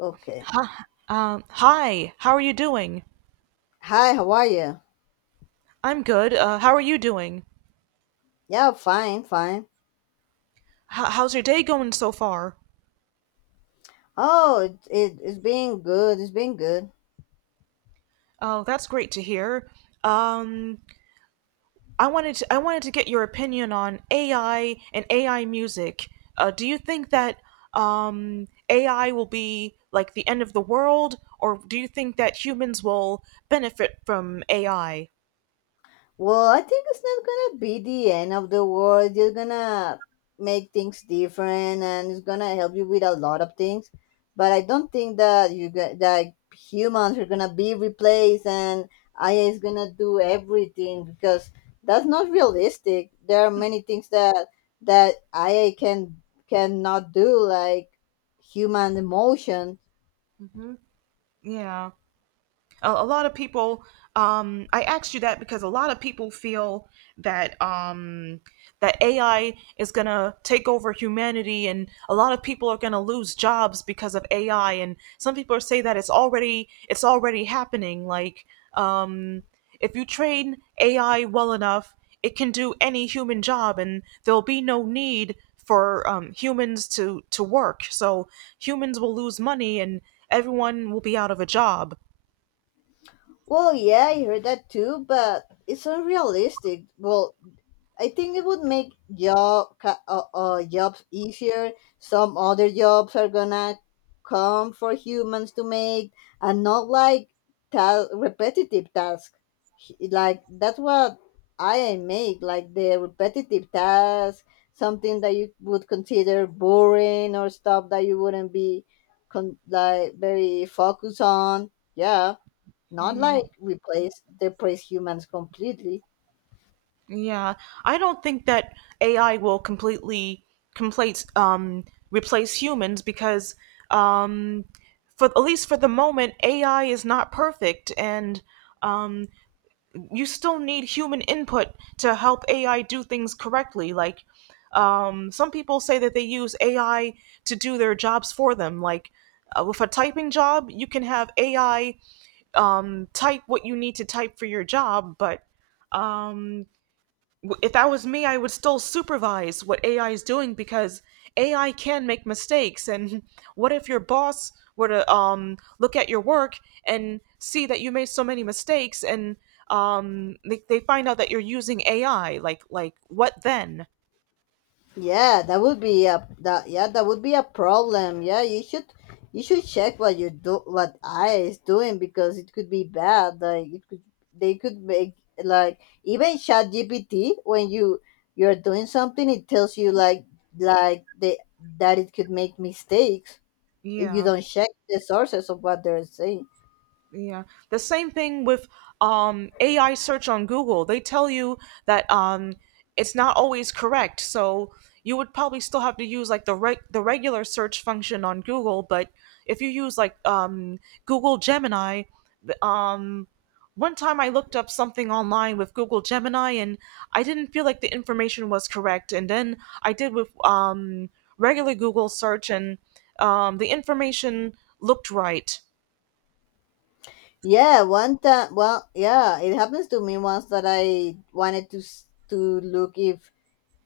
Okay. Hi, how are you doing? Hi, how are you? I'm good. How are you doing? Yeah, fine, fine. How's your day going so far? Oh, it, it's been good. It's been good. Oh, that's great to hear. Um, I wanted to, I wanted to get your opinion on AI and AI music. Do you think that AI will be like the end of the world, or do you think that humans will benefit from AI? Well, I think it's not gonna be the end of the world. You're gonna make things different, and it's gonna help you with a lot of things. But I don't think that you get that humans are gonna be replaced, and AI is gonna do everything because that's not realistic. There are many things that AI cannot do, like human emotion. Yeah. A lot of people I asked you that because a lot of people feel that that ai is going to take over humanity, and a lot of people are going to lose jobs because of ai. And some people say that it's already happening. Like um, if you train ai well enough, it can do any human job, and there'll be no need for humans to work, so humans will lose money and everyone will be out of a job. Well, yeah, I heard that too, but it's unrealistic. Well, I think it would make jobs easier. Some other jobs are gonna come for humans to make, and not like repetitive tasks. Like that's what I make, like the repetitive task, something that you would consider boring or stuff that you wouldn't be like very focused on. Yeah, not like replace humans completely. Yeah, I don't think that AI will completely complete replace humans because um, for at least for the moment, AI is not perfect, and um, you still need human input to help AI do things correctly. Like some people say that they use AI to do their jobs for them. Like with a typing job, you can have AI type what you need to type for your job. But um, if that was me, I would still supervise what AI is doing because AI can make mistakes. And what if your boss were to look at your work and see that you made so many mistakes, and they find out that you're using AI? Like what then? Yeah, that would be a problem. Yeah, you should check what you do what I is doing because it could be bad. Like it could they could make like even Chat GPT when you're doing something it tells you like they that it could make mistakes if you Yeah. don't check the sources of what they're saying. Yeah. The same thing with AI search on Google. They tell you that it's not always correct. So you would probably still have to use like the regular search function on Google. But if you use like Google Gemini, th- um, one time I looked up something online with Google Gemini, and I didn't feel like the information was correct. And then I did with regular Google search, and the information looked right. Yeah, one time well yeah, it happens to me once that I wanted to look if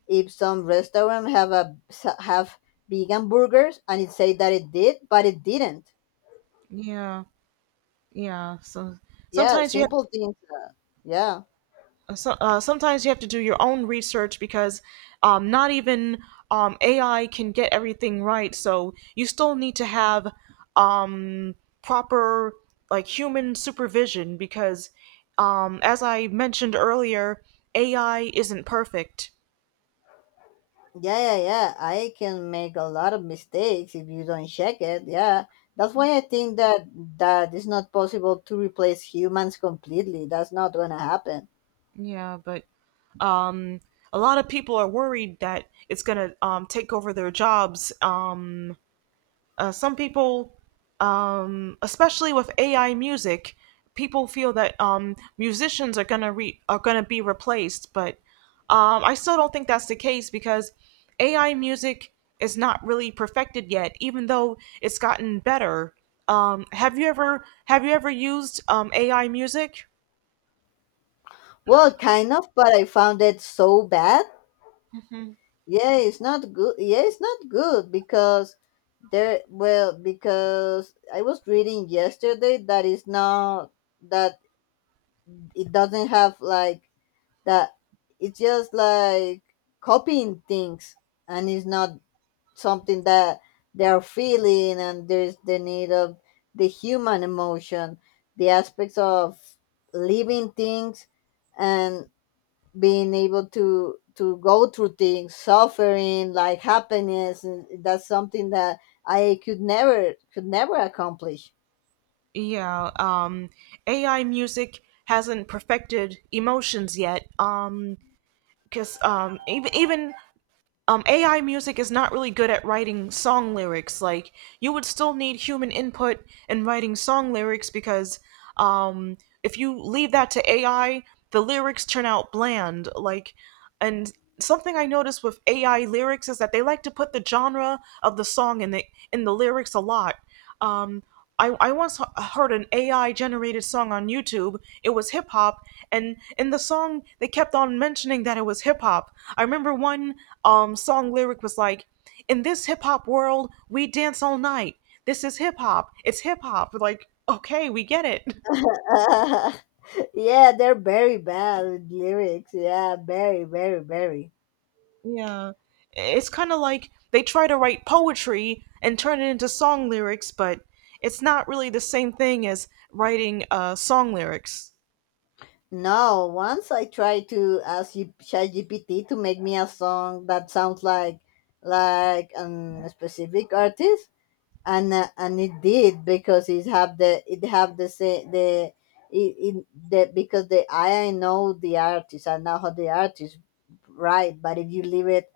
some restaurant have a have vegan burgers and it say that it did but it didn't. Yeah. Yeah, so Yeah, sometimes you have simple things. yeah so, sometimes you have to do your own research because not even AI can get everything right. So you still need to have um, proper, like, human supervision because as I mentioned earlier, AI isn't perfect. Yeah I can make a lot of mistakes if you don't check it. Yeah, that's why I think that it's not possible to replace humans completely. That's not gonna happen. Yeah, but um, a lot of people are worried that it's gonna take over their jobs. Some people, especially with AI music, people feel that musicians are gonna be replaced. But I still don't think that's the case because AI music is not really perfected yet, even though it's gotten better. Have you ever used AI music? Well, kind of, but I found it so bad. Yeah, it's not good. Yeah, it's not good because I was reading yesterday that that it doesn't have like that. It's just like copying things, and it's not something that they are feeling, and there's the need of the human emotion, the aspects of living things, and being able to go through things suffering like happiness, and that's something that I could never accomplish. Yeah, AI music hasn't perfected emotions yet. Because even even AI music is not really good at writing song lyrics. Like, you would still need human input in writing song lyrics because if you leave that to AI, the lyrics turn out bland. Like, and something I noticed with AI lyrics is that they like to put the genre of the song in the lyrics a lot. Um, I once heard an AI generated song on YouTube. It was hip hop, and in the song they kept on mentioning that it was hip hop. I remember one song lyric was like, "In this hip hop world, we dance all night. This is hip hop. It's hip hop." Like, okay, we get it. Yeah, they're very bad with lyrics. Yeah, very, very, very. Yeah, it's kind of like they try to write poetry and turn it into song lyrics, but it's not really the same thing as writing song lyrics. No once I tried to ask ChatGPT to make me a song that sounds like a specific artist, and it did because it have the say the it, it the because the I know the artist, I know how the artist write. But if you leave it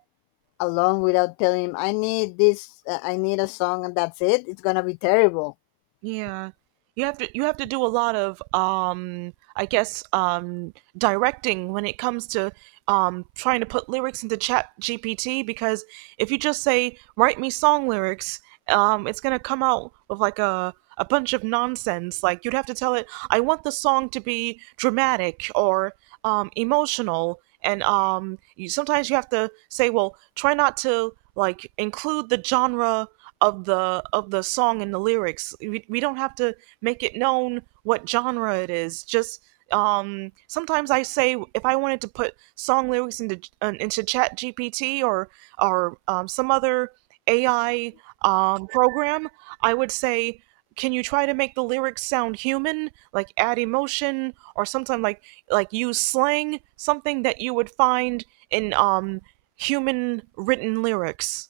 alone without telling him I need this I need a song and that's it, it's gonna be terrible. Yeah. You have to do a lot of I guess directing when it comes to trying to put lyrics into chat GPT because if you just say write me song lyrics, it's going to come out with like a bunch of nonsense. Like, you'd have to tell it I want the song to be dramatic or emotional. And you sometimes you have to say, well, try not to like include the genre of the song in the lyrics. We don't have to make it known what genre it is. Just sometimes I say, if I wanted to put song lyrics into chat gpt or some other ai program, I would say can you try to make the lyrics sound human, like add emotion. Or sometimes, like use slang, something that you would find in human written lyrics.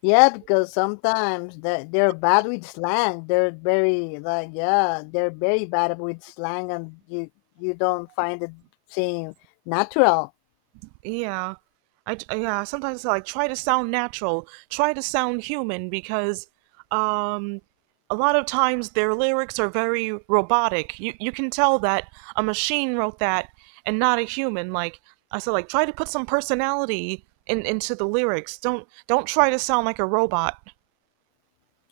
Yeah, because sometimes they're bad with slang. They're very they're very bad with slang, and you don't find it seem natural. Yeah. Sometimes I like try to sound natural, try to sound human because um a lot of times their lyrics are very robotic. You can tell that a machine wrote that and not a human. Like, I said, like try to put some personality in into the lyrics. Don't try to sound like a robot.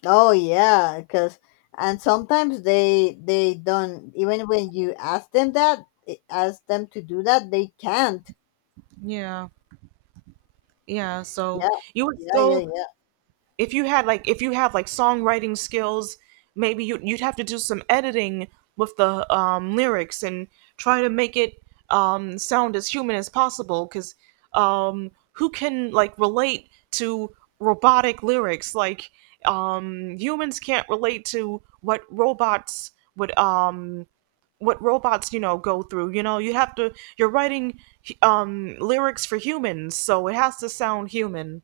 Oh yeah, because and sometimes they don't, even when you ask them ask them to do that, they can't. Yeah. Yeah, so Yeah, you would yeah, yeah, still, yeah. if you had like, if you have like songwriting skills, maybe you'd have to do some editing with the lyrics and try to make it sound as human as possible because who can like relate to robotic lyrics? Like humans can't relate to what robots would what robots, you know, go through. You know, you have to, you're writing lyrics for humans, so it has to sound human.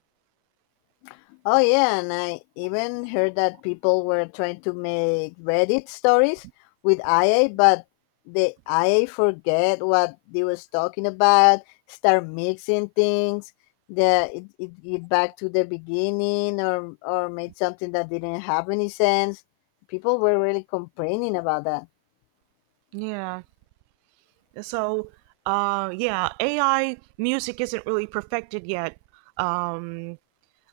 Oh yeah, and I even heard that people were trying to make Reddit stories with IA, but the IA forget what they was talking about, start mixing things, the it, it it back to the beginning, or made something that didn't have any sense. People were really complaining about that. yeah. So, yeah, AI music isn't really perfected yet. Um,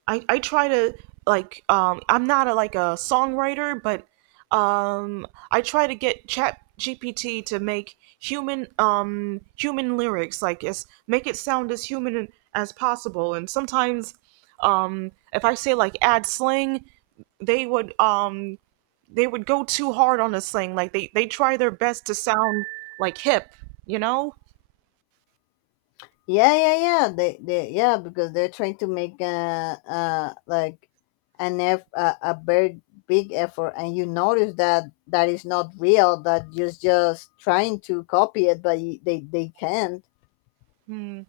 I try to like I'm not a, like a songwriter, but I try to get Chat GPT to make human human lyrics, like, as make it sound as human as possible. And sometimes, if I say like add slang, they would um they would go too hard on this thing. Like, they try their best to sound like hip, you know. Yeah, yeah, yeah. Yeah, because they're trying to make a, like an eff, a very big effort, and you notice that that is not real. That just trying to copy it, but they can't. Hmm.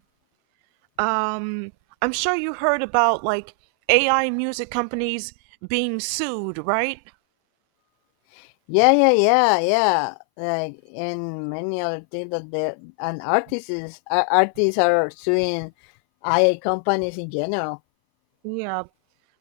Um, I'm sure you heard about like AI music companies being sued, right? Yeah, yeah, yeah, yeah. Like and many other things that they and artists are suing IA companies in general. Yeah,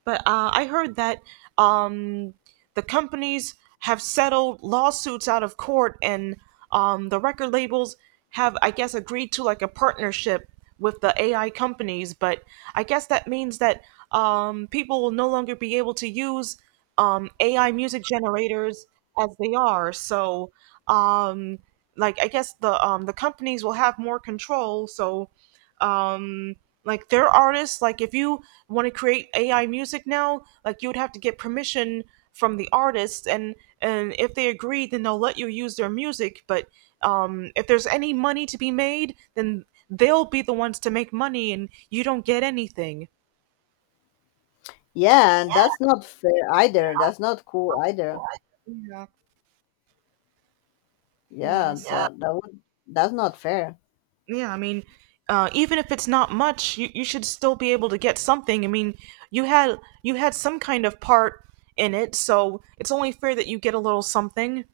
but I heard that um, the companies have settled lawsuits out of court, and the record labels have, I guess, agreed to like a partnership with the AI companies. But I guess that means that people will no longer be able to use AI music generators as they are. So, um, like, I guess the companies will have more control. So um like their artists, like if you want to create AI music now, like you would have to get permission from the artists. And if they agree, then they'll let you use their music. But if there's any money to be made, then they'll be the ones to make money, and you don't get anything. Yeah, and that's not fair either. That's not cool either. Yeah, Yeah, Yeah. that, that would that's not fair. yeah. I mean, even if it's not much, you should still be able to get something. I mean, you had you had some kind of part in it, so it's only fair that you get a little something.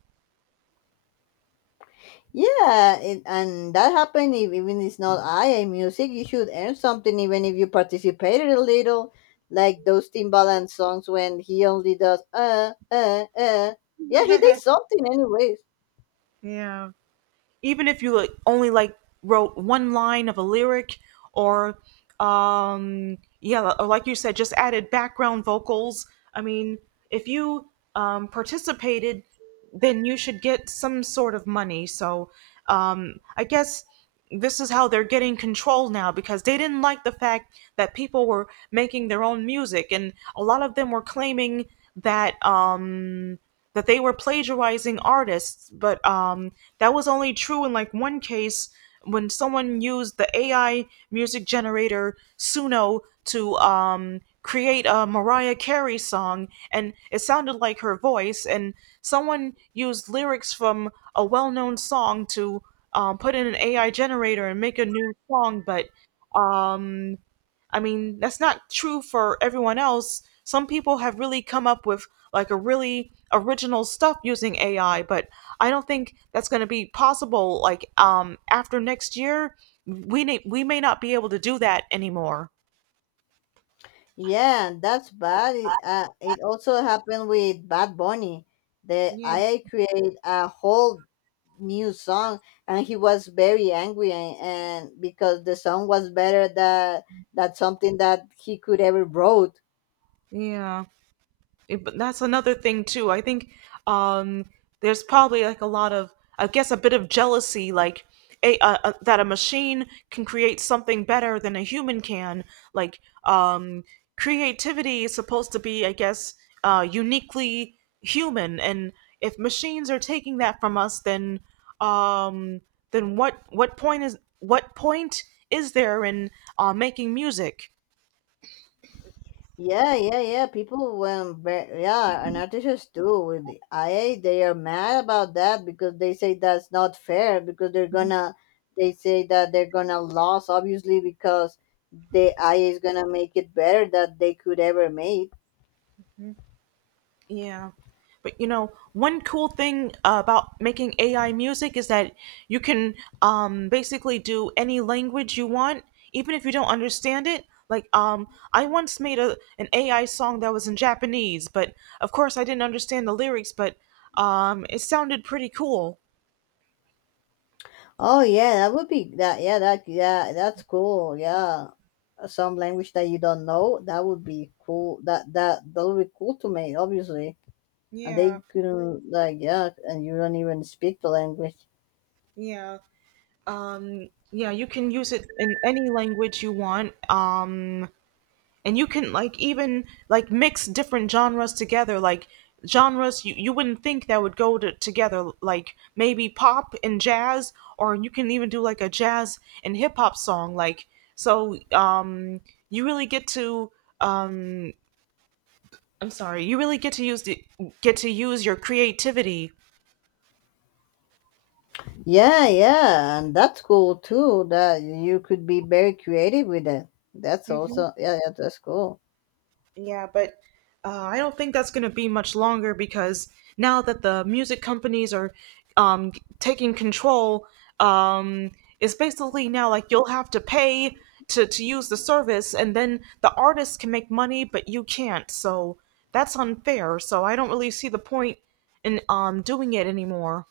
Yeah, it, and that happened if, even it's not IA music. You should earn something even if you participated a little, like those Timbaland songs when he only does uh. Yeah, he did something anyways. Yeah. Even if you like, only like, wrote one line of a lyric or yeah, or like you said, just added background vocals. I mean, if you participated, then you should get some sort of money. So I guess this is how they're getting control now because they didn't like the fact that people were making their own music, and a lot of them were claiming that that they were plagiarizing artists. But that was only true in like one case, when someone used the AI music generator Suno to create a Mariah Carey song, and it sounded like her voice. And someone used lyrics from a well known song to put in an AI generator and make a new song. But um, I mean, that's not true for everyone else. Some people have really come up with like a really original stuff using AI. But I don't think that's going to be possible. Like after next year, we may not be able to do that anymore. Yeah, that's bad. It, it also happened with Bad Bunny. The Yeah, IA created a whole new song, and he was very angry, and because the song was better that that something that he could ever wrote. yeah. But that's another thing too. I think um, there's probably like a lot of, I guess, a bit of jealousy. Like that a machine can create something better than a human can. Like um, creativity is supposed to be, I guess, uniquely human. And if machines are taking that from us, um, then what point is there in making music? Yeah, yeah, yeah. People yeah, and artists too with the IA, they are mad about that because they say that's not fair because they say that they're gonna lose obviously because the IA is gonna make it better that they could ever make. Yeah. But you know, one cool thing about making AI music is that you can basically do any language you want, even if you don't understand it. Like, I once made a an AI song that was in Japanese, but of course I didn't understand the lyrics, but it sounded pretty cool. Oh yeah, that would be that yeah, that yeah, that's cool. Yeah. Some language that you don't know, that would be cool. That would be cool to make, obviously. And Yeah, they couldn't like yeah, and you don't even speak the language. yeah. Yeah, you can use it in any language you want. And you can like even like mix different genres together, like genres you wouldn't think that would go together, like maybe pop and jazz, or you can even do like a jazz and hip hop song, like, so you really get to, um I'm sorry, you really get to use your creativity. Yeah, yeah, and that's cool too. That you could be very creative with it. That's also yeah, yeah, that's cool. Yeah, but I don't think that's going to be much longer because now that the music companies are taking control, um, it's basically now like you'll have to pay to use the service, and then the artists can make money, but you can't. So that's unfair. So I don't really see the point in doing it anymore.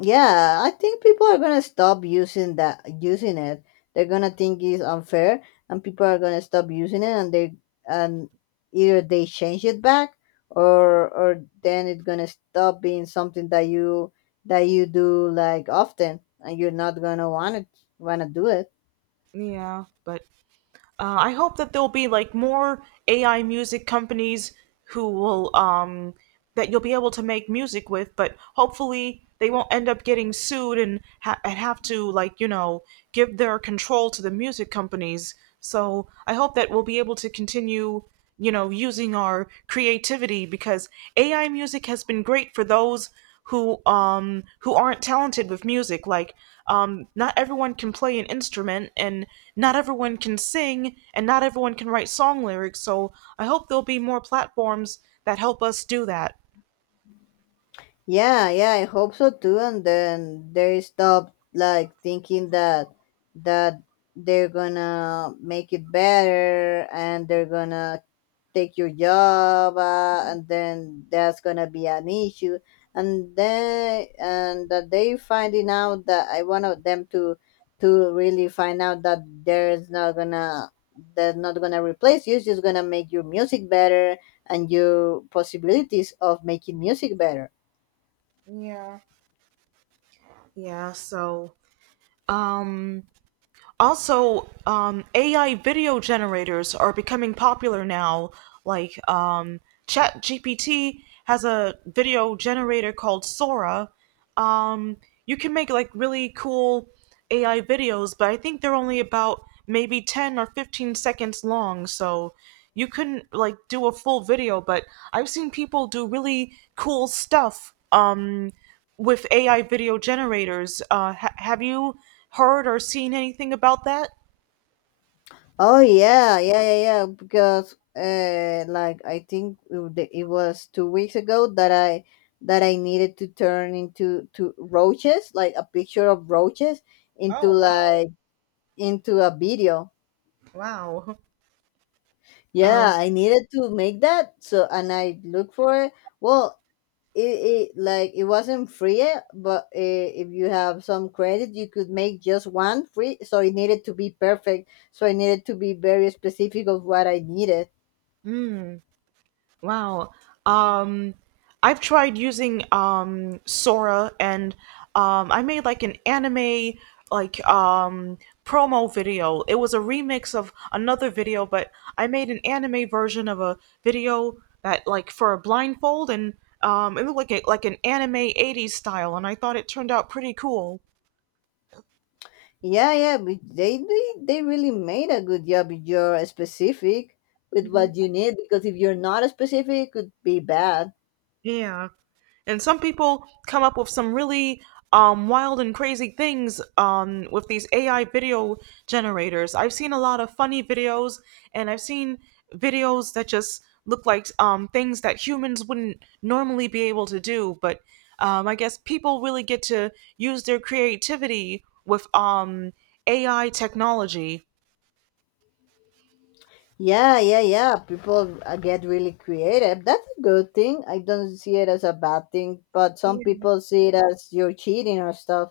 Yeah, I think people are gonna stop using it. They're gonna think it's unfair, and people are gonna stop using it, and either they change it back, or then it's gonna stop being something that you do like often, and you're not gonna want it wanna do it. Yeah, but I hope that there'll be like more AI music companies who will that you'll be able to make music with, but hopefully they won't end up getting sued and and have to, like, give their control to the music companies. So I hope that we'll be able to continue using our creativity because AI music has been great for those who aren't talented with music, like not everyone can play an instrument, and not everyone can sing, and not everyone can write song lyrics, so I hope there'll be more platforms that help us do that. Yeah, yeah, I hope so too. And then they stop like thinking that they're gonna make it better and they're gonna take your job, and then that's gonna be an issue. And that they finding out that I want them to really find out there's not gonna that's not gonna replace you. It's just gonna make your music better and your possibilities of making music better. Yeah. Yeah, so, um also, AI video generators are becoming popular now. Like, ChatGPT has a video generator called Sora. Um, you can make like really cool AI videos, but I think they're only about maybe 10 or 15 seconds long. So you couldn't like do a full video, but I've seen people do really cool stuff. With AI video generators. Have you heard or seen anything about that? Oh yeah, yeah, yeah, yeah. Because like I think it was 2 weeks ago that I needed to turn into to roaches, like a picture of roaches, into Oh, wow, into a video. wow. Yeah, Oh, I needed to make that. So and I looked for it. Well, it wasn't free yet, but if you have some credit, you could make just one free. So it needed to be perfect, so I needed to be very specific of what I needed. wow. Um, I've tried using Sora, and I made like an anime, like, promo video. It was a remix of another video, but I made an anime version of a video, that like for a blindfold, and it looked like an anime 80s style, and I thought it turned out pretty cool. Yeah, yeah, but they they really made a good job if you're specific with what you need, because if you're not specific, it could be bad. Yeah. And some people come up with some really wild and crazy things with these AI video generators. I've seen a lot of funny videos, and I've seen videos that just look like things that humans wouldn't normally be able to do. But I guess people really get to use their creativity with AI technology. Yeah, yeah, yeah. People get really creative. That's a good thing. I don't see it as a bad thing, but some Yeah, people see it as you're cheating or stuff.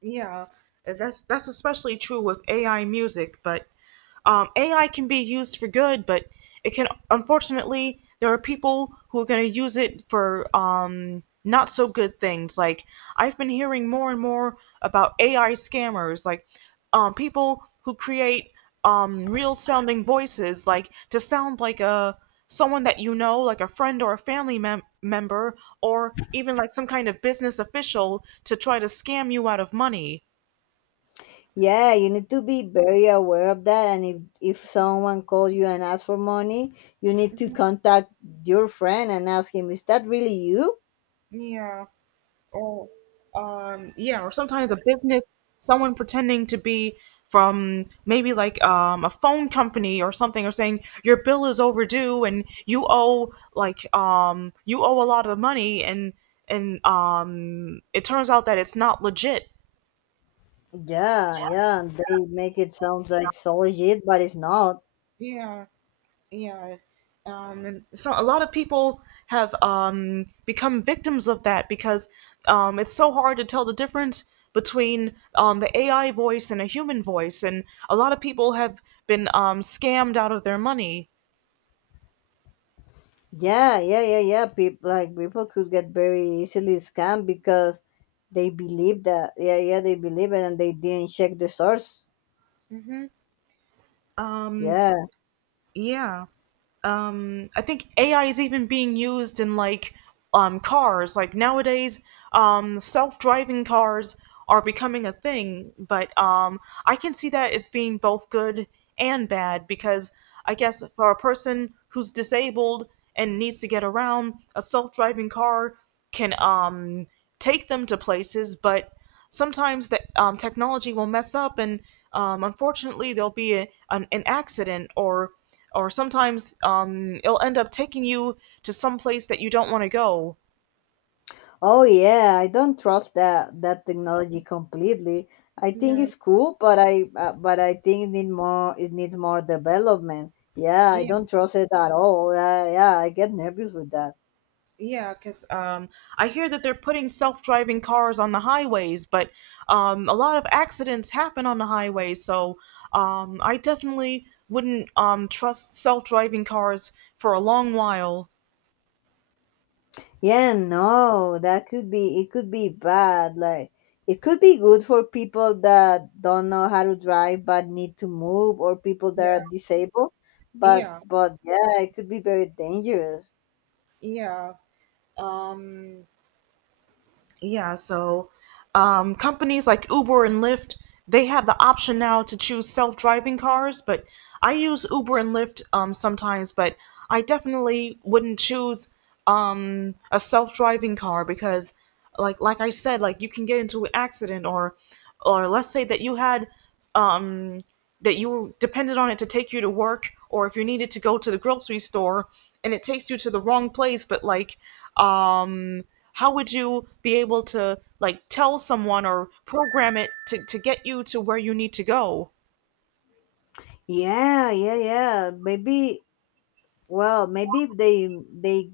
yeah. That's especially true with AI music, but AI can be used for good, but it can unfortunately there are people who are going to use it for not so good things. Like, I've been hearing more and more about AI scammers, like, people who create real sounding voices, like to sound like a someone that you know, like a friend or a family member, or even like some kind of business official to try to scam you out of money. Yeah, you need to be very aware of that. And if someone calls you and asks for money, you need to Mhm. contact your friend and ask him, "Is that really you?" Yeah. Or yeah, or sometimes a business, someone pretending to be from maybe, like, a phone company or something, or saying your bill is overdue, and you owe a lot of money, and it turns out that it's not legit. Yeah, yeah, and they make it sounds like solid shit, but it's not. Yeah. Yeah. Um, so a lot of people have become victims of that because it's so hard to tell the difference between the AI voice and a human voice, and a lot of people have been scammed out of their money. Yeah, yeah, yeah, yeah. People like people could get very easily scammed because they believe that. Yeah, yeah, they believe it and they didn't check the source. Um, Yeah. yeah. I think AI is even being used in, like, cars, like nowadays self-driving cars are becoming a thing, but I can see that it's being both good and bad because I guess for a person who's disabled and needs to get around, a self-driving car can take them to places, but sometimes the technology will mess up, and unfortunately, there'll be an accident, or sometimes it'll end up taking you to some place that you don't want to go. Oh yeah, I don't trust that technology completely. I think Yeah, it's cool, but I think it needs more development. Yeah, I yeah, don't trust it at all. Yeah, yeah, I get nervous with that. yeah. Because I hear that they're putting self-driving cars on the highways, but a lot of accidents happen on the highways. So I definitely wouldn't trust self-driving cars for a long while. Yeah, no, that could be it could be bad. Like it could be good for people that don't know how to drive but need to move, or people that are Yeah, disabled. Yeah, But yeah, it could be very dangerous. yeah. Um, Yeah, so companies like Uber and Lyft, they have the option now to choose self-driving cars, but I use Uber and Lyft sometimes, but I definitely wouldn't choose a self-driving car because, like I said, like you can get into an accident, or let's say that you had, um, that you depended on it to take you to work, or if you needed to go to the grocery store and it takes you to the wrong place, but, like, um how would you be able to like tell someone or program it to get you to where you need to go. Yeah, yeah, yeah. Maybe maybe if they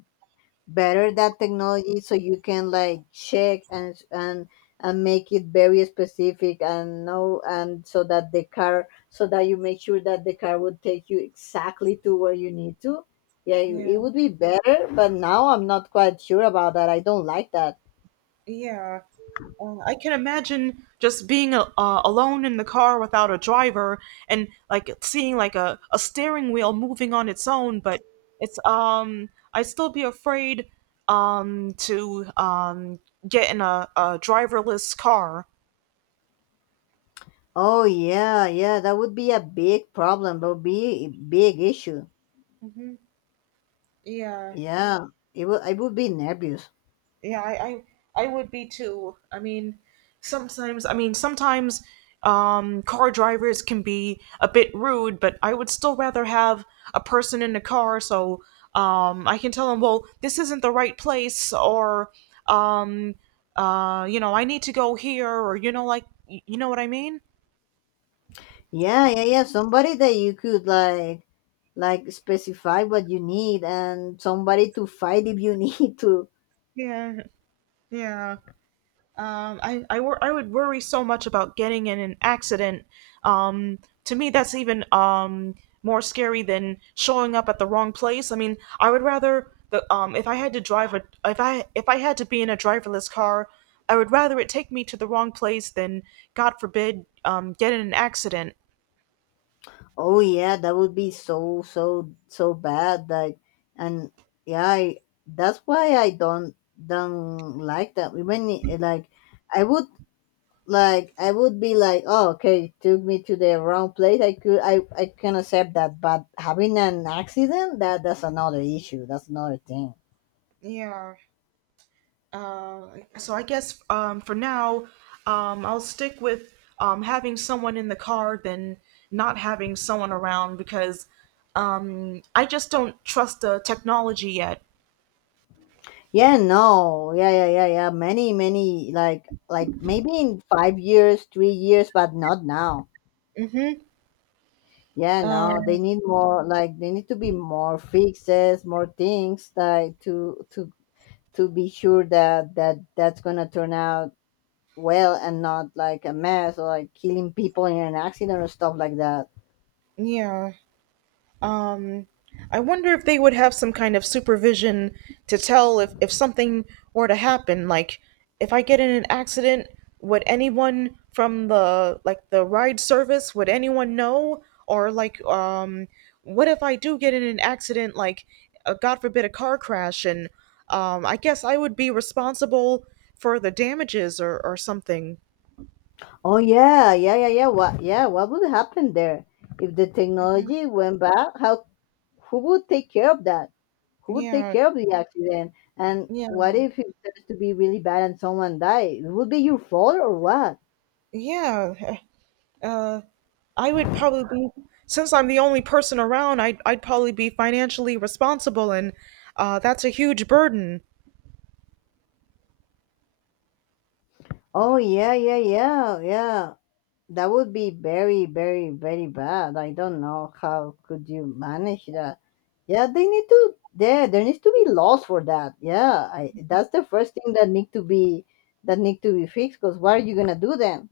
better that technology, so you can like check and and make it very specific and know, and so that you make sure that the car would take you exactly to where you need to. Yeah, it Yeah, would be better, but now I'm not quite sure about that. I don't like that. yeah, I can imagine just being alone in the car without a driver, and like seeing, like, a steering wheel moving on its own, but it's, I'd still be afraid to get in a driverless car. Oh yeah, yeah, that would be a big problem. That would be a big issue. Hmm, yeah. Yeah, it would I would be nervous. Yeah, I would be too. I mean, sometimes, I mean, sometimes, car drivers can be a bit rude, but I would still rather have a person in the car, so I can tell them, well, this isn't the right place, or um I need to go here, or, you know, like, you know what I mean. Yeah, yeah, yeah, somebody that you could specify what you need, and somebody to fight if you need to. Yeah, yeah. I would worry so much about getting in an accident. Um, to me, that's even more scary than showing up at the wrong place. I mean, I would rather the, if I had to drive a, if I had to be in a driverless car, I would rather it take me to the wrong place than, God forbid, get in an accident. Oh yeah, that would be so so so bad. Like and yeah, that's why I don't like that. Even I- like I would Like I would be like, oh okay, took me to the wrong place, I could I can accept that, but having an accident, that's another issue, that's another thing. Yeah. Uh, so I guess, for now, I'll stick with having someone in the car than not having someone around, because I just don't trust the technology yet. Yeah, no. Yeah, yeah, yeah, yeah. Like maybe in 5 years, 3 years, but not now. Yeah, no. Um, They need more, like, they need to be more fixes, more things, like, to to be sure that that's gonna turn out well, and not like a mess or like killing people in an accident or stuff like that. yeah. Um, I wonder if they would have some kind of supervision to tell if something were to happen. Like, if I get in an accident, would anyone from the, like, the ride service, would anyone know? Or, like, what if I do get in an accident, like, God forbid, a car crash, and I guess I would be responsible for the damages, or something. Oh yeah, yeah, yeah, yeah. What? Yeah, what would happen there if the Hmm. technology went bad. How who would take care of that? Who would take Yeah, care of the accident? And yeah, what if it turns to be really bad and someone dies? It would be your fault or what? yeah. Uh, I would probably be, since I'm the only person around, I'd probably be financially responsible, and that's a huge burden. Oh yeah, yeah, yeah, yeah. That would be very, very, very bad. I don't know how could you manage that. Yeah, they need to. There needs to be laws for that. Yeah, that's the first thing that need to be fixed. Because what are you gonna do then?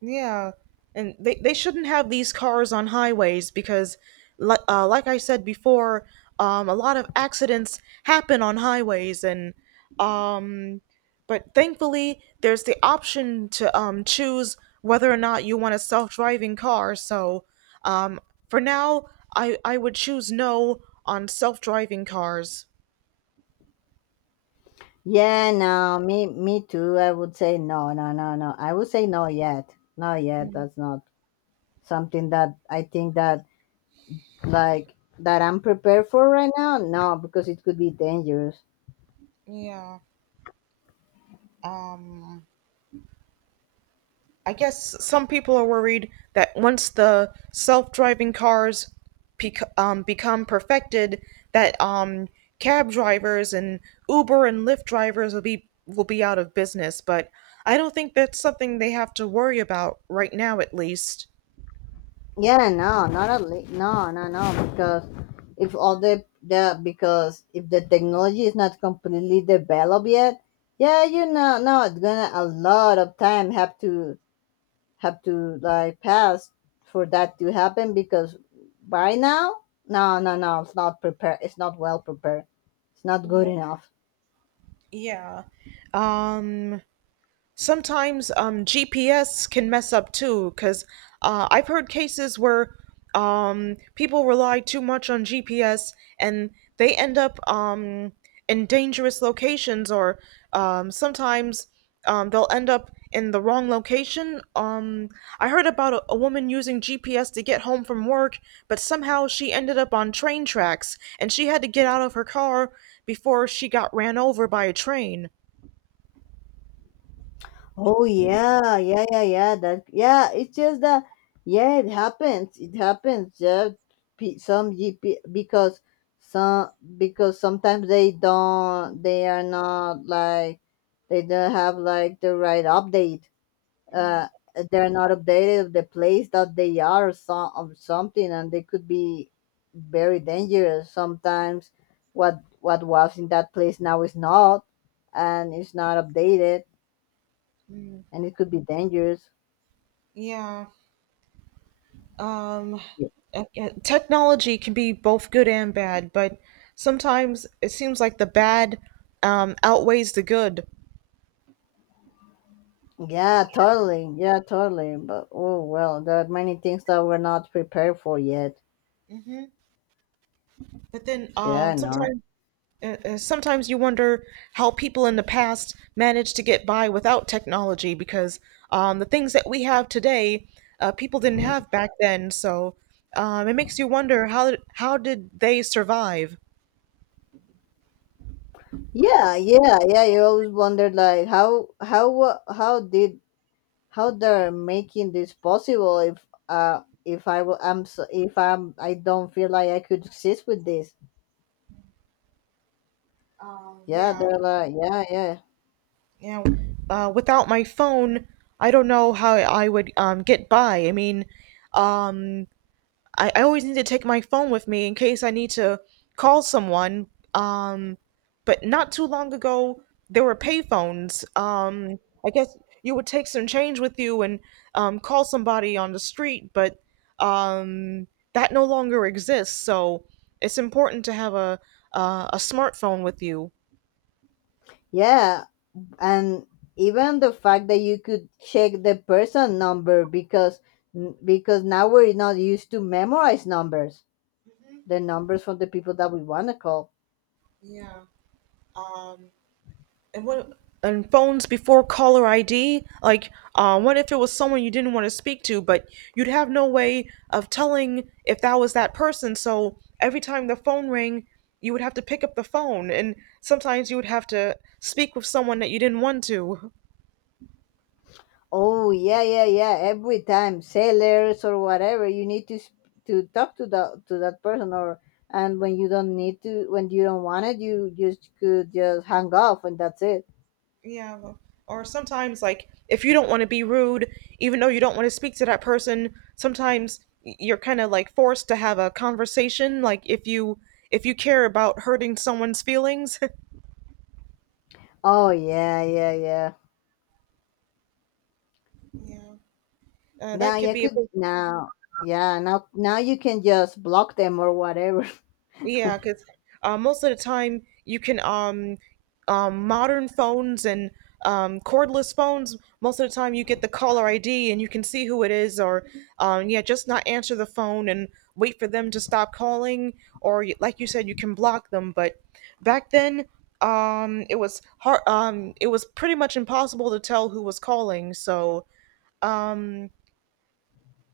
Yeah, and they shouldn't have these cars on highways because, like, like I said before, a lot of accidents happen on highways, and um, but thankfully there's the option to choose whether or not you want a self driving car. So, um, for now, I would choose no on self driving cars. Yeah, no, me too. I would say no, no, no, no. I would say no yet. Not yet. That's not something that I think that like that I'm prepared for right now. No, because it could be dangerous. Yeah. Um. I guess some people are worried that once the self-driving cars become perfected, that cab drivers and Uber and Lyft drivers will be out of business. But I don't think that's something they have to worry about right now, at least. Yeah, no, not at least. No, no, no. Because if all the because if the technology is not completely developed yet, yeah, no, it's gonna a lot of time have to like pass for that to happen because by now, no, no, no, it's not prepared, it's not well prepared, it's not good Yeah. enough. Yeah. Um. Sometimes GPS can mess up too, because, I've heard cases where people rely too much on GPS and they end up in dangerous locations, or sometimes they'll end up in the wrong location. I heard about a woman using GPS to get home from work, but somehow she ended up on train tracks and she had to get out of her car before she got ran over by a train. Oh yeah, yeah, yeah, yeah, that, yeah, it's just that, yeah, it happens, yeah. Some GP because some sometimes they don't have like the right update. uh, they're not updated of the place that they are or some of something, and they could be very dangerous sometimes. What was in that place now is not and it's not updated and it could be dangerous Yeah. Um, Yeah. okay, technology can be both good and bad, but sometimes it seems like the bad outweighs the good. Yeah totally but oh well there are many things that we're not prepared for yet But then, yeah no sometimes you wonder how people in the past managed to get by without technology, because the things that we have today, people didn't have back then. So it makes you wonder, how did they survive? yeah yeah yeah you always wonder like how how did how they're making this possible if I will I'm so, if I'm I don't feel like I could exist with this. Yeah, Yeah, they're like, yeah, yeah. yeah. Without my phone, I don't know how I would get by. I mean, um, I always need to take my phone with me in case I need to call someone. Um, but not too long ago, there were payphones. I guess you would take some change with you and call somebody on the street, but um, that no longer exists. So it's important to have a smartphone with you. Yeah, and even the fact that you could check the person number, because now we're not used to memorize numbers, the numbers from the people that we want to call. Yeah. Um, and what and phones before caller ID? Like, what if it was someone you didn't want to speak to, but you'd have no way of telling if that was that person? So every time the phone rang, you would have to pick up the phone, and sometimes you would have to speak with someone that you didn't want to. Oh yeah, yeah, yeah. Every time sellers or whatever, you need to to talk to the to that person, or and when you don't need to, when you don't want it, you just could just hang up and that's it. Yeah, well, or sometimes like if you don't want to be rude, even though you don't want to speak to that person, sometimes you're kind of like forced to have a conversation. Like if you care about hurting someone's feelings. Oh yeah, yeah, yeah. Yeah. Now That could you be a could big, now Yeah, now you can just block them or whatever. yeah, because most of the time you can modern phones and cordless phones. Most of the time you get the caller ID and you can see who it is, or yeah, just not answer the phone and wait for them to stop calling, or like you said, you can block them. But back then, it was hard. It was pretty much impossible to tell who was calling. So. um,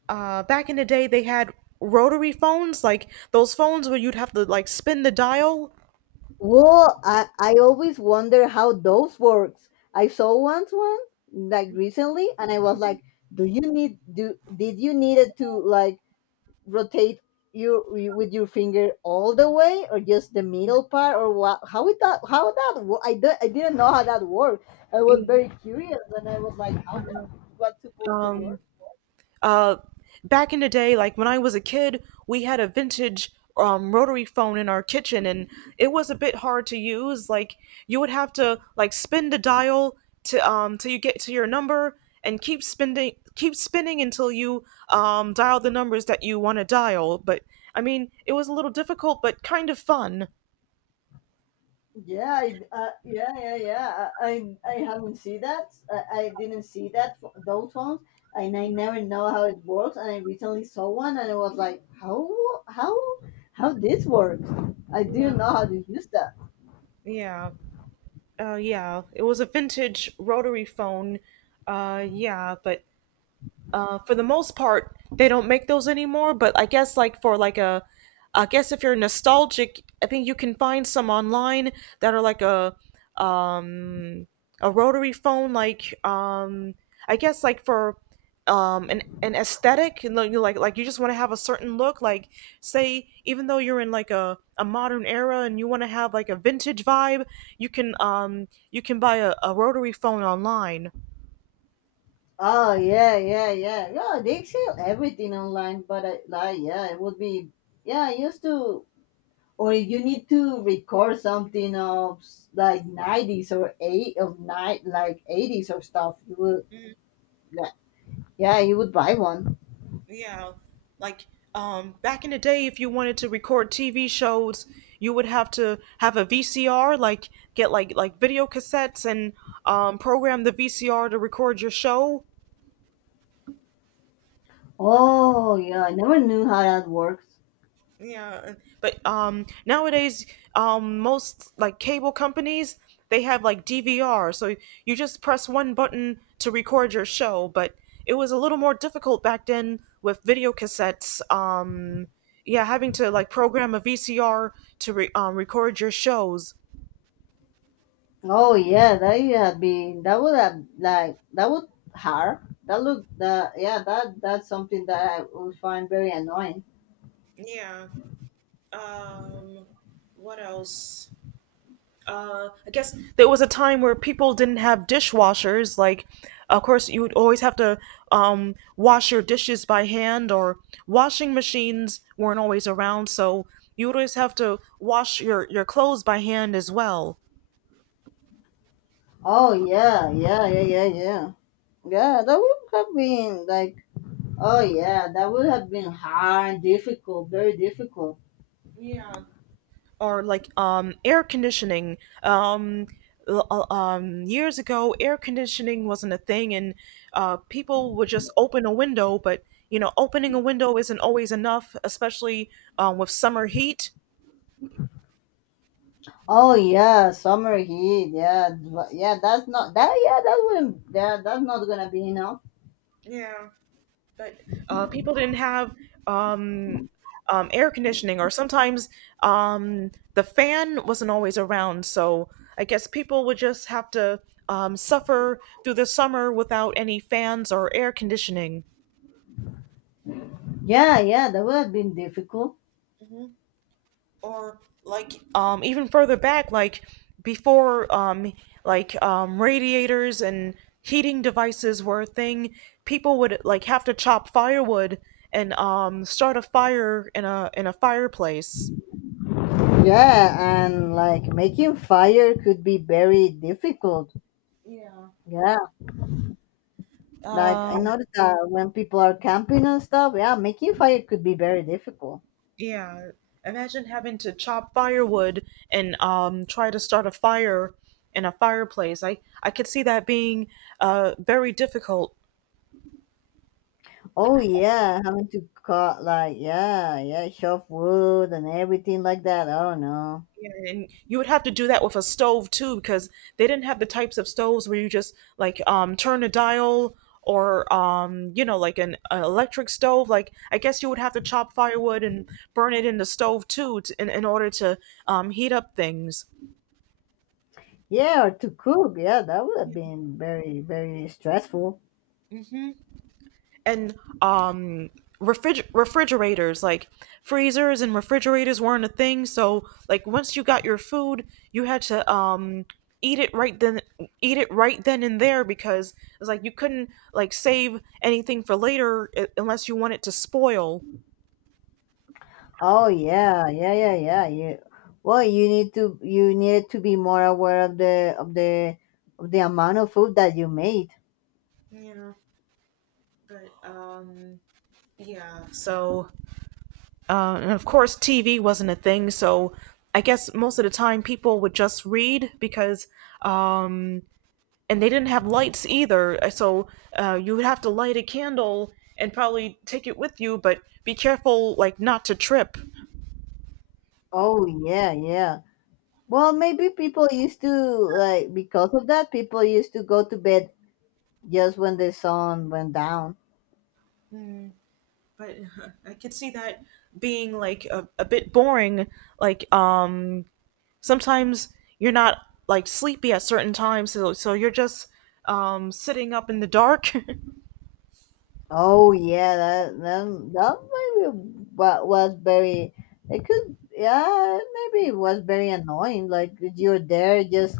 back in the day they had rotary phones, like those phones where you'd have to like spin the dial. Well, I always wonder how those works. I saw once one like recently, and I was like, do you need do did you needed to like rotate you with your finger all the way, or just the middle part, or what how it that how that wo- I didn't know how that worked. I was Mm, very curious and I was like, how that what's supposed to Um, work. uh, Back in the day, like when I was a kid, we had a vintage rotary phone in our kitchen, and it was a bit hard to use. Like you would have to like spin the dial to till you get to your number, and keep spinning until you dial the numbers that you want to dial. But I mean, it was a little difficult, but kind of fun. Yeah, yeah, yeah, yeah, I haven't seen that. I didn't see those ones, and I never know how it works, and I recently saw one and I was like, how, how how this works. I Yeah. didn't know how to use that. Yeah. Yeah, it was a vintage rotary phone. Yeah, but for the most part, they don't make those anymore. But I guess like for I guess if you're nostalgic, I think you can find some online that are like um, a rotary phone. I guess like for an aesthetic and like you like you just want to have a certain look, like say even though you're in like a modern era and you want to have like a vintage vibe. You can you can buy a rotary phone online. Oh yeah, yeah, yeah, yeah. They sell everything online, but I, like, yeah, it would be, yeah, I used to, or if you need to record something like nineties, or eight of night like eighties or stuff, you would, yeah, yeah, you would buy one. Yeah, like back in the day if you wanted to record TV shows, you would have to have a VCR, like get like video cassettes and program the VCR to record your show. Oh yeah, I never knew how that works. Yeah, but nowadays most like cable companies they have like DVR, so you just press one button to record your show, but it was a little more difficult back then with video cassettes. Yeah, having to like program a VCR to record your shows. Oh yeah, that would have been that would have like that would hard. That look that Yeah, that's something that I would find very annoying. Yeah. Um, what else? Uh, I guess there was a time where people didn't have dishwashers. Like, of course, you would always have to wash your dishes by hand, or washing machines weren't always around, so you would always have to wash your clothes by hand as well. Oh yeah, yeah, yeah, yeah, yeah. Yeah, that would have been like, oh yeah, that would have been hard, difficult, very difficult. Yeah, or air conditioning. um Years ago air conditioning wasn't a thing and people would just open a window, but you know opening a window isn't always enough, especially with summer heat. Oh yeah, summer heat. Yeah, but yeah, that's not that. Yeah, that wouldn't. Yeah, that's not gonna be enough. Yeah. But people didn't have um air conditioning, or sometimes the fan wasn't always around. So I guess people would just have to suffer through the summer without any fans or air conditioning. Yeah, yeah, that would have been difficult. Mhm. Or even further back, like before radiators and heating devices were a thing, people would like have to chop firewood and start a fire in a fireplace. Yeah, and like making fire could be very difficult. Yeah. Yeah, like Um I noticed that when people are camping and stuff, yeah, making fire could be very difficult. yeah. Imagine having to chop firewood and try to start a fire in a fireplace. I could see that being very difficult. Oh yeah, having to cut like, yeah, yeah, chop wood and everything like that. I don't know. Yeah, and you would have to do that with a stove too, because they didn't have the types of stoves where you just like turn a dial, or you know, like an electric stove. Like I guess you would have to chop firewood and burn it in the stove too, t in order to heat up things. Yeah, or to cook. Yeah, that would have been very, very stressful. Hmm. And um refrigerators, like freezers and refrigerators weren't a thing, so like once you got your food you had to eat it right then eat it right then and there, because it's like you couldn't like save anything for later, unless you want it to spoil. Oh yeah, yeah, yeah, yeah. Well, you need to be more aware of the of the amount of food that you made. Yeah, but yeah, so and of course tv wasn't a thing, so I guess most of the time people would just read, because um and they didn't have lights either. Uh, so you would have to light a candle and probably take it with you, but be careful, like not to trip. Oh yeah, yeah. Well, maybe people used to, like, because of that, people used to go to bed just when the sun went down. Mm, but I could see that being like a bit boring. Like um, Sometimes you're not like sleepy at certain times, so you're just sitting up in the dark. Oh yeah, that maybe was very. It could Yeah, maybe it was very annoying. Like you're there, just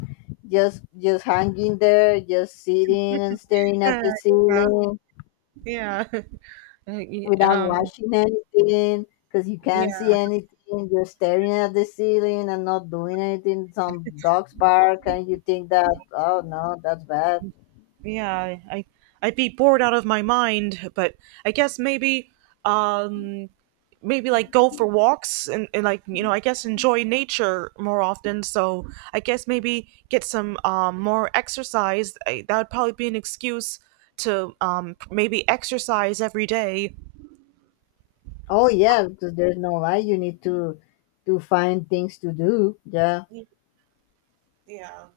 just just hanging there, just sitting and staring at Yeah, the yeah, ceiling yeah. Uh, y- without Um, watching anything because you can't see yeah. anything. You're staring at the ceiling and not doing anything. Some dogs bark, and you think that, oh no, that's bad. Yeah, I I'd be bored out of my mind, but I guess maybe um like go for walks and like you know I guess enjoy nature more often, so I guess maybe get some more exercise. That would probably be an excuse to maybe exercise every day. Oh yeah, because there's no light. You need to find things to do. Yeah. Yeah.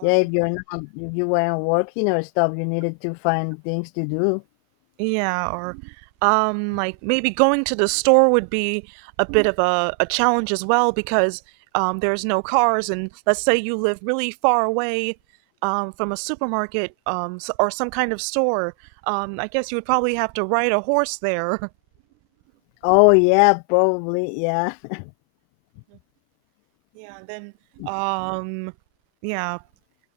Yeah, if you're not, if you weren't working or stuff, you needed to find things to do. yeah, or like maybe going to the store would be a bit of a challenge as well because there's no cars, and let's say you live really far away from a supermarket, or some kind of store. I guess you would probably have to ride a horse there. Oh yeah, probably, yeah. Yeah, and then um yeah,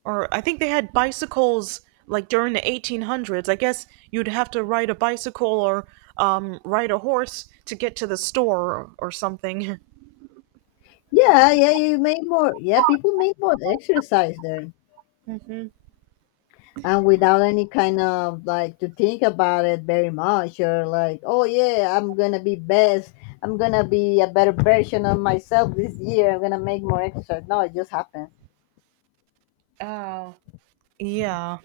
or I think they had bicycles like during the 1800s. I guess you'd have to ride a bicycle or ride a horse to get to the store, or something. Yeah, yeah. You made more. Yeah, people made more exercise there, and without any kind of like to think about it very much, or like, oh yeah, I'm gonna be best. I'm gonna be a better version of myself this year. I'm gonna make more exercise. No, it just happened. Oh, yeah.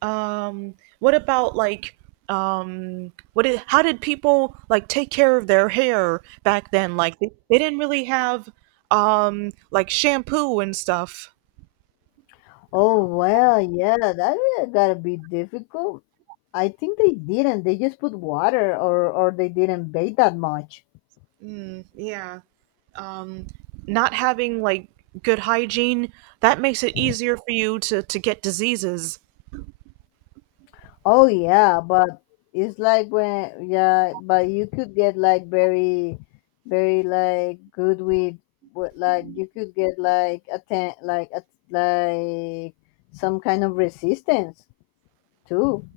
Um, what about what did how did people like take care of their hair back then? Like they didn't really have like shampoo and stuff. Oh well, yeah, that really gotta be difficult. I think they didn't. They just put water, or they didn't bait that much. Mm, yeah. Um, not having like good hygiene, that makes it easier for you to get diseases. Oh yeah, but it's like when, yeah, but you could get like very, very like good with like, you could get like a ten like a, like some kind of resistance too.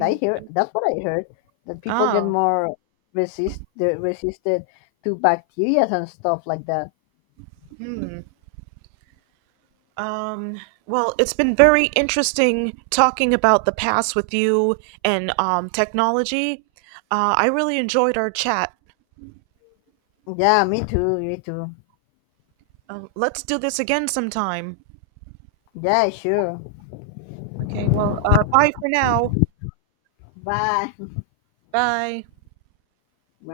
I hear that's what I heard, that people get Oh. more resist they're resisted to bacteria and stuff like that. Um, well it's been very interesting talking about the past with you, and technology. I really enjoyed our chat. Yeah, me too, me too. Um, let's do this again sometime. Yeah, sure. Okay, well bye for now. Bye. Bye. Bye.